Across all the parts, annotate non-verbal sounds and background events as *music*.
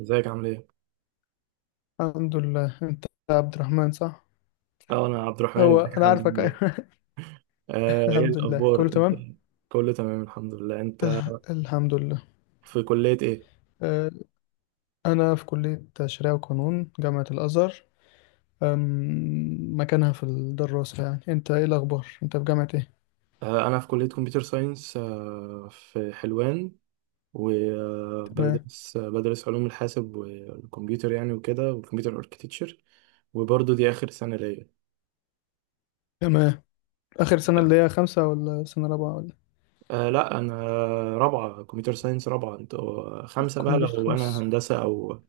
ازيك عامل ايه؟ الحمد لله، انت. عبد الرحمن، صح؟ اه انا عبد الرحمن، هو ازيك يا انا حمد عارفك، عامل ايه؟ ايوه. آه، *laughs* ايه الحمد لله كله الاخبار؟ انت تمام. كله تمام الحمد لله. انت الحمد لله. في كلية ايه؟ آه، انا في كلية شريعة وقانون جامعة الازهر. مكانها في الدراسة. يعني انت ايه الاخبار، انت في جامعة ايه؟ آه، انا في كلية كمبيوتر ساينس، آه، في حلوان. تمام، وبدرس علوم الحاسب والكمبيوتر يعني وكده، والكمبيوتر اركتكتشر. وبرضه دي اخر سنة ليا. تمام. اخر سنة، اللي هي خمسة ولا سنة رابعة ولا؟ آه لا، انا رابعة كمبيوتر ساينس. رابعة. انتوا خمسة بقى كمبيوتر لو انا خمس. هندسة او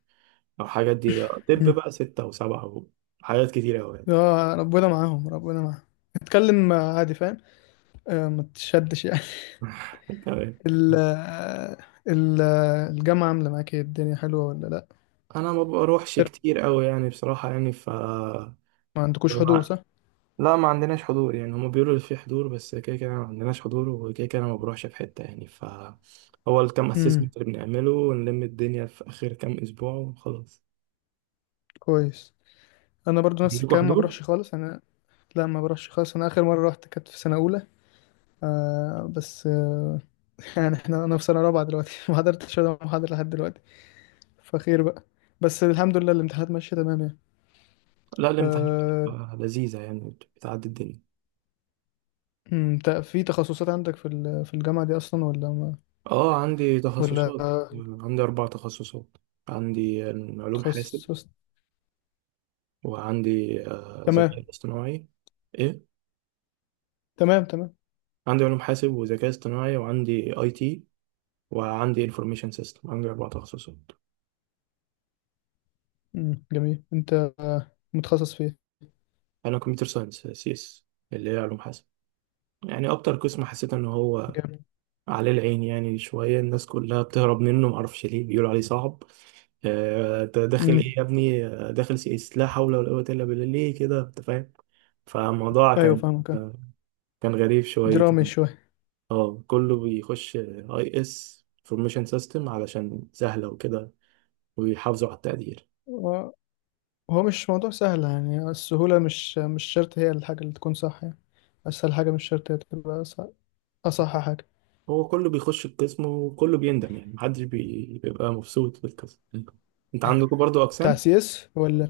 او حاجات دي. طب مم. بقى ستة او سبعة وحاجات كتيرة اوي يعني. اه، ربنا معاهم ربنا معاهم. اتكلم عادي، فاهم. ما تشدش يعني. *laughs* تمام. *laughs* ال ال- الجامعة عاملة معاك ايه، الدنيا حلوة ولا لا؟ انا ما بروحش كتير قوي يعني بصراحه يعني ف ما عندكوش حضور، ما- صح؟ لا، ما عندناش حضور يعني. هما بيقولوا اللي فيه حضور، بس كده كده ما عندناش حضور، وكده كده انا ما بروحش في حته يعني ف هو الكام امم، اسسمنت اللي بنعمله ونلم الدنيا في اخر كام اسبوع وخلاص. كويس. انا برضو نفس عندكم الكلام، ما حضور؟ بروحش خالص انا. لا، ما بروحش خالص انا، اخر مره رحت كانت في سنه اولى. آه، بس آه. *laughs* يعني احنا، انا في سنه رابعه دلوقتي، *laughs* ما حضرتش ولا محاضره لحد دلوقتي. فخير بقى. بس الحمد لله الامتحانات ماشيه تمام يعني. لا، الامتحانات آه. بتبقى لذيذه يعني، بتعدي الدنيا. في تخصصات عندك في الجامعه دي اصلا ولا ما؟ اه عندي ولا تخصصات. عندي اربع تخصصات. عندي علوم حاسب، تخصص. وعندي تمام، ذكاء اصطناعي. ايه. تمام، تمام. عندي علوم حاسب وذكاء اصطناعي، وعندي اي تي، وعندي انفورميشن سيستم. عندي اربع تخصصات. امم، جميل. انت متخصص في ايه؟ انا كمبيوتر ساينس، سي اس، اللي هي علوم حاسب. يعني اكتر قسم حسيت ان هو جامد. عليه العين يعني. شويه الناس كلها بتهرب منه، معرفش ليه، بيقولوا عليه صعب. انت داخل امم، ايه يا ابني؟ داخل سي اس؟ لا حول ولا قوه الا بالله، ليه كده؟ انت فاهم. فالموضوع ايوه كان فاهمك، آه. آه، كان غريب درامي. شويتين. اه، كله بيخش اي اس انفورميشن سيستم علشان سهله وكده، ويحافظوا على التقدير. شويه. هو مش موضوع سهل يعني، السهولة مش شرط هي الحاجة اللي تكون صح يعني. أسهل حاجة مش شرط هي تبقى أصح. أصح حاجة. هو كله بيخش القسم وكله بيندم يعني، محدش بيبقى مبسوط بالقسم. انت عندكم برضو بتاع اقسام سي اس ولا؟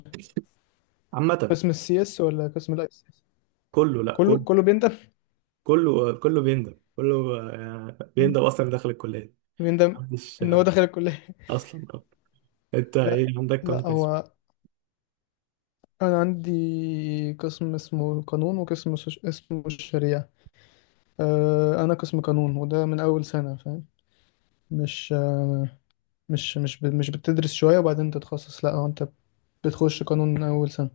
عامة؟ قسم السي اس ولا قسم الاي سي اس؟ كله، لا كله كله، كله بيندم. كله بيندم. كله بيندم اصلا داخل الكلية. بيندم محدش إن هو دخل الكلية. *laughs* اصلا انت لا، ايه، عندك لا، كام قسم؟ هو أنا عندي قسم اسمه قانون اسمه الشريعة. أه، أنا قسم قانون، وده من أول سنة فاهم. مش أه، مش بتدرس شوية وبعدين تتخصص، لا، هو أنت بتخش قانون من أول سنة.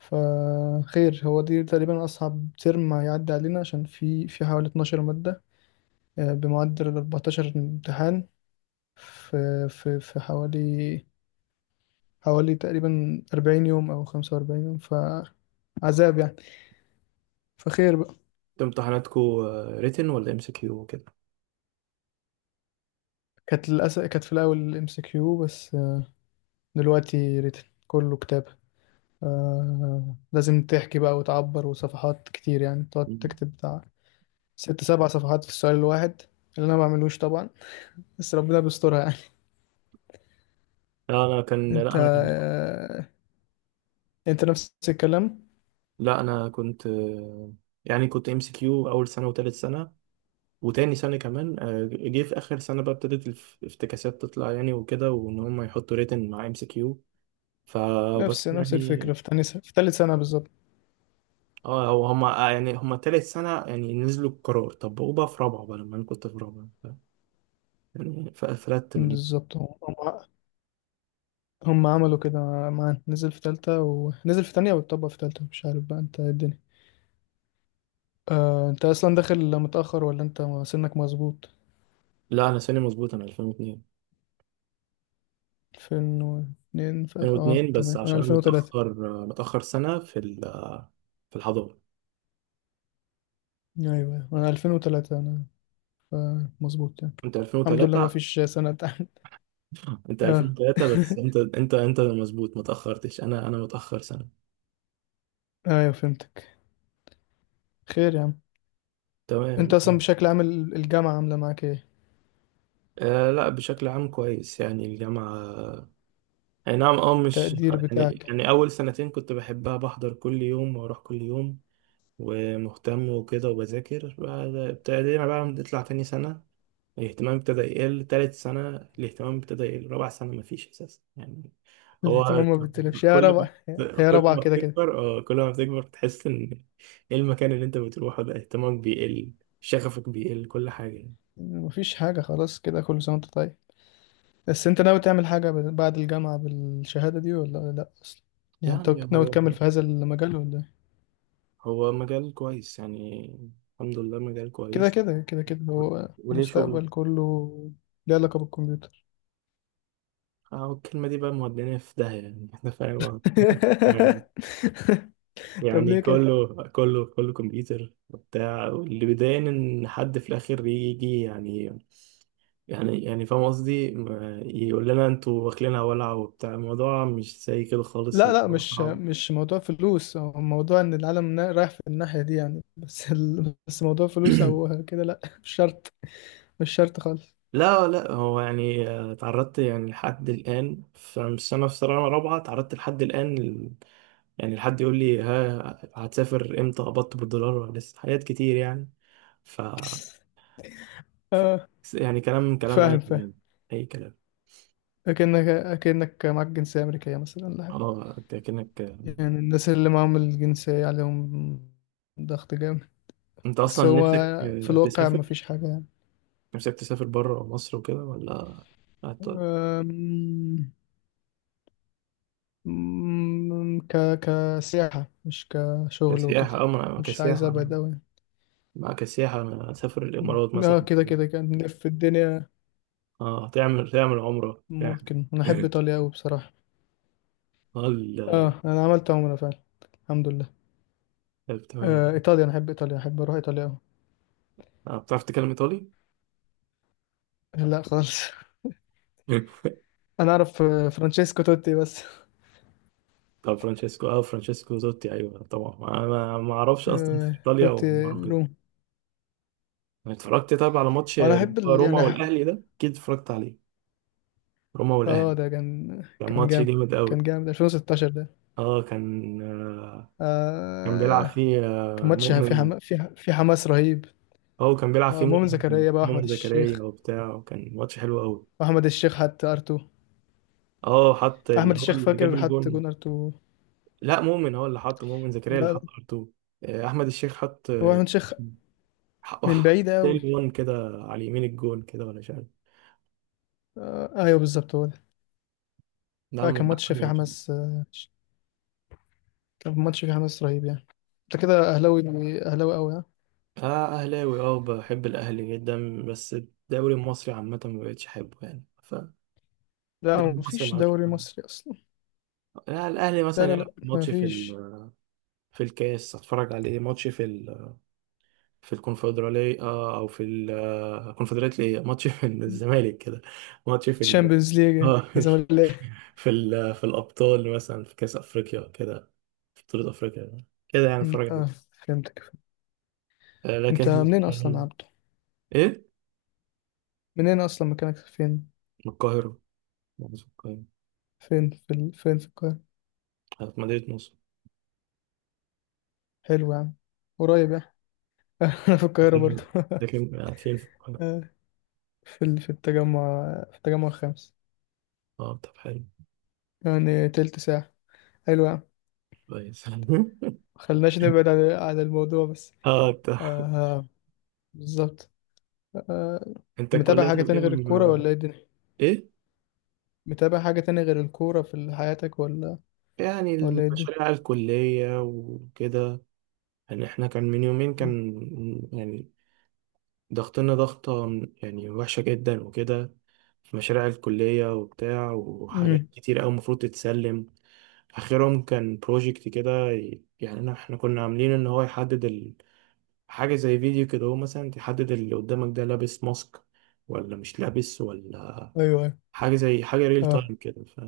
فخير، هو دي تقريبا أصعب ترم هيعدي علينا، عشان في حوالي 12 مادة، بمعدل ال 14 امتحان. في حوالي تقريبا 40 يوم أو 45 يوم، فعذاب يعني. فخير بقى. انت امتحاناتكو ريتن ولا ام سي كيو وكده؟ كانت للأسف كانت في الأول ام سي كيو، بس آه، دلوقتي ريتن، كله كتابة. آه، لازم تحكي بقى وتعبر، وصفحات كتير يعني، تقعد مم. تكتب بتاع ست سبع صفحات في السؤال الواحد، اللي أنا ما بعملوش طبعا، بس ربنا بيسترها يعني. لا انا كان لا انت انا آه، انت نفس الكلام. لا انا كنت يعني كنت ام سي كيو اول سنة وتالت سنة وتاني سنة كمان. جه في آخر سنة بقى، ابتدت الافتكاسات تطلع يعني وكده، وإن هم يحطوا ريتن مع ام سي كيو، فبس نفس يعني. الفكرة في تاني سنة في تالت سنة بالظبط. اه، هو هما يعني هما تالت سنة يعني نزلوا القرار، طبقوه بقى في رابعة بقى لما أنا كنت في رابعة يعني فقفلت من. بالظبط. هم عملوا كده معانا، نزل في تالتة ونزل في تانية واتطبق في تالتة. مش عارف بقى انت ايه الدنيا. آه، انت اصلا داخل متأخر ولا انت سنك مظبوط؟ لا، أنا سنة مظبوط، أنا 2002. اه بس تمام، انا عشان أنا 2003. متأخر، متأخر سنة في ال في الحضانة. ايوه، انا 2003 انا، ف- مظبوط يعني. أنت الحمد لله ما 2003. فيش سنة تحت. أنت اه. 2003 بس أنت *laughs* أنت أنت مظبوط، متأخرتش. أنا متأخر سنة. ايوه فهمتك. خير يا عم. انت تمام. اصلا بشكل عام الجامعة عاملة معاك ايه، آه لا، بشكل عام كويس يعني الجامعة. أي نعم، اه مش التقدير يعني. بتاعك؟ يعني أول سنتين كنت بحبها، بحضر كل يوم وأروح كل يوم ومهتم وكده وبذاكر. ابتدينا بقى نطلع تاني سنة، الاهتمام ابتدى يقل. تالت سنة الاهتمام ابتدى يقل. رابع سنة مفيش أساسا يعني. هو الاهتمام ما بتلفش يا كل ربع. ما هي كل ربع ما كده كده. بتكبر، اه، كل ما بتكبر بتحس إن إيه المكان اللي أنت بتروحه ده، اهتمامك بيقل، شغفك بيقل، كل حاجة يعني. مفيش حاجة خلاص، كده كل سنة وانت طيب. بس انت ناوي تعمل حاجة بعد الجامعة بالشهادة دي ولا لا اصلا؟ يعني يعني انت ناوي هو تكمل في هذا المجال ولا ايه؟ هو مجال كويس يعني. الحمد لله، مجال كده كويس. كده كده كده، و- هو وليه شغل. المستقبل كله. ليه علاقة بالكمبيوتر. اه، الكلمة دي بقى مودينا في داهية يعني. *laughs* احنا فاهم غلط. يعني *laughs* طب يعني ليه كده؟ كله كمبيوتر وبتاع. واللي بيضايقني ان حد في الاخر يجي يعني، يعني فاهم قصدي، يقول لنا انتوا واكلينها ولع وبتاع. الموضوع مش زي كده خالص، لا، لا، الموضوع مش صعب. مش موضوع فلوس، هو موضوع رايح في الناحية دي يعني، بس ال... بس موضوع فلوس *clears throat* او كده، لا مش شرط. مش شرط خالص. لا هو يعني تعرضت يعني لحد الآن، فمش، أنا في سنة رابعة تعرضت لحد الآن يعني. الحد يقول لي: ها، هتسافر امتى، قبضت بالدولار ولا لسه، حاجات كتير يعني. ف... ف... *laughs* يعني كلام اي فاهم، فاهم. كلام، اي كلام. أكنك معاك جنسية أمريكية مثلا ولا حاجة. اه انت كأنك، يعني الناس اللي معاهم الجنسية عليهم ضغط جامد. انت اصلا بس هو نفسك في الواقع تسافر؟ مفيش حاجة يعني. نفسك تسافر بره مصر وكده ولا هت- أم، أم، كسياحة، مش كشغل وكده. كسياحة؟ اه، ما مش عايز كسياحة، أبعد أوي يعني. ما كسياحة. انا اسافر الامارات اه مثلا كده كده. كده، كان نلف في الدنيا. اه، تعمل عمرة يعني. ممكن، أنا أحب *laughs* إيطاليا أوي بصراحة. اه اه أنا عملت عمرة فعلا، الحمد لله. طيب، تمام. آه إيطاليا، أنا أحب إيطاليا، أحب أروح إيطاليا أوي. بتعرف تتكلم ايطالي؟ لا خالص. *laughs* *laughs* أنا أعرف فرانشيسكو توتي بس. طب فرانشيسكو، اه فرانشيسكو زوتي. ايوه طبعا، انا ما اعرفش اصلا آه، في ايطاليا دوت وما اعرف كده. روم. أنا اتفرجت طب على ماتش وانا اللي احب هو ال... روما والاهلي ده، اكيد اتفرجت عليه. روما اه والاهلي، ده كان كان كان ماتش جامد. جامد قوي. كان جامد 2016 ده. اه كان آه، كان بيلعب آه. فيه كان آه ماتش في مؤمن، في حماس رهيب. هو كان بيلعب فيه آه، مؤمن مؤمن زكريا، بقى احمد مؤمن زكريا الشيخ. وبتاع، وكان ماتش حلو قوي. احمد الشيخ حط ارتو. اه، حط احمد اللي الشيخ، هو اللي جاب فاكر، حط الجون. جون ارتو. لا، مؤمن هو اللي حط، مؤمن زكريا اللي لا، لا، حط ار احمد الشيخ حط، هو احمد الشيخ، حط من حط بعيد تاني قوي. جون كده، على يمين الجون كده ولا مش عارف. آه، ايوه بالظبط، هو ده. نعم، آه، كان من ماتش أحلى في الماتشات. حماس، آه، كان ماتش في حماس رهيب يعني. انت كده اهلاوي؟ اهلاوي قوي، ها؟ اه اهلاوي، اه، بحب الاهلي جدا، بس الدوري المصري عامه ما بقتش احبه يعني. فالدوري لا، المصري مفيش ما عادش دوري بحبه. مصري اصلا. يعني الاهلي لا، مثلا لا، يلعب لا، ماتش في مفيش. في الكاس اتفرج عليه، ماتش في في الكونفدراليه، او في الكونفدراليه ايه، ماتش في الزمالك كده، ماتش في ال... الشامبيونز ليج إيه؟ اه لازم الاقي. في ال... في الابطال مثلا، في كاس افريقيا كده، في بطوله افريقيا كده يعني أمم، اتفرج اه، عليه. فهمتك. آه، انت لكن منين اصلا يا آه، عبده؟ ايه. منين اصلا، مكانك فين؟ من القاهره، مصر القاهره. فين في ال... فين في القاهره؟ في مدينه نصر. حلو يعني، قريب يعني. *laughs* انا في القاهره برضه. لكن *laughs* لكن آه، في الف... آه، في ال... في التجمع الخامس. اه طب حلو، يعني تلت ساعه، حلو يعني. كويس. *laughs* خلناش نبعد عن الموضوع بس. اه طب، آه، بالظبط. آه. انت متابع الكلية حاجه طب تاني ايه غير الكوره ولا ايه الدنيا؟ ايه؟ متابع حاجه تاني غير الكوره في حياتك ولا يعني ولا ايه الدنيا؟ المشاريع الكلية وكده. يعني احنا كان من يومين أمم. كان يعني ضغطنا ضغطة يعني وحشة جدا وكده، في مشاريع الكلية وبتاع وحاجات أمم. كتير أوي المفروض تتسلم. آخرهم كان بروجكت كده، احنا كنا عاملين إن هو يحدد حاجة زي فيديو كده، هو مثلا تحدد اللي قدامك ده لابس ماسك ولا مش لابس، ولا ايوه، أيوة. حاجة زي حاجة ريل اه، تايم كده. ف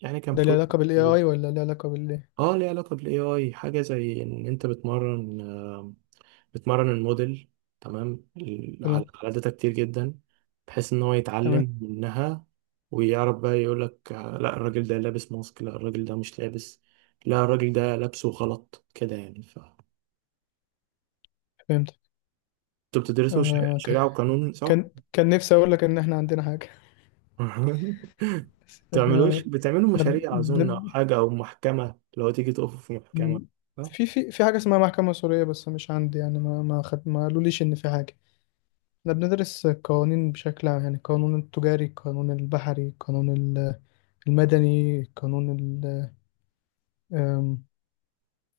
يعني كان ده ليه بروجكت علاقة بال جميل. AI ولا ليه علاقة بال إيه؟ اه، ليه علاقة بالاي اي. حاجة زي ان انت بتمرن، بتمرن الموديل تمام على تمام، على داتا كتير جدا بحيث ان هو تمام، يتعلم منها، ويعرف بقى يقولك: لا الراجل ده لابس ماسك، لا الراجل ده مش لابس، لا الراجل ده لابسه غلط كده يعني. ف انتوا فهمتك. بتدرسوا آه ك- شريعة وقانون صح؟ كان نفسي أقول لك إن إحنا عندنا حاجة. *laughs* *laughs* بس إحنا، بتعملوش بتعملوا إحنا مشاريع أظن، أو حاجة، أو محكمة لو تيجي تقفوا في محكمة؟ م- آه، في حاجة اسمها محكمة سورية بس مش عندي يعني، ما قالوليش إن في حاجة. إحنا بندرس القوانين بشكل عام يعني، القانون التجاري، القانون البحري، المدني، القانون ال... آم،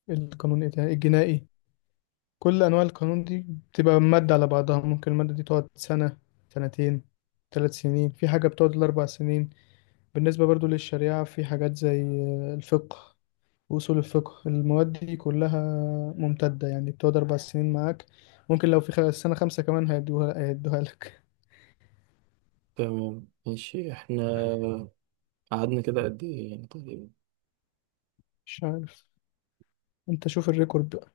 القانون إيه تاني؟ الجنائي. كل انواع القانون دي بتبقى مادة على بعضها، ممكن المادة دي تقعد سنة، سنتين، ثلاث سنين، في حاجة بتقعد الأربع سنين. بالنسبة برضو للشريعة، في حاجات زي الفقه وأصول الفقه، المواد دي كلها ممتدة يعني، بتقعد أربع سنين معاك. ممكن لو في سنة خمسة كمان، هيدوها لك. تمام، ماشي. احنا قعدنا كده قد ايه يعني تقريبا؟ مش عارف، أنت شوف الريكورد.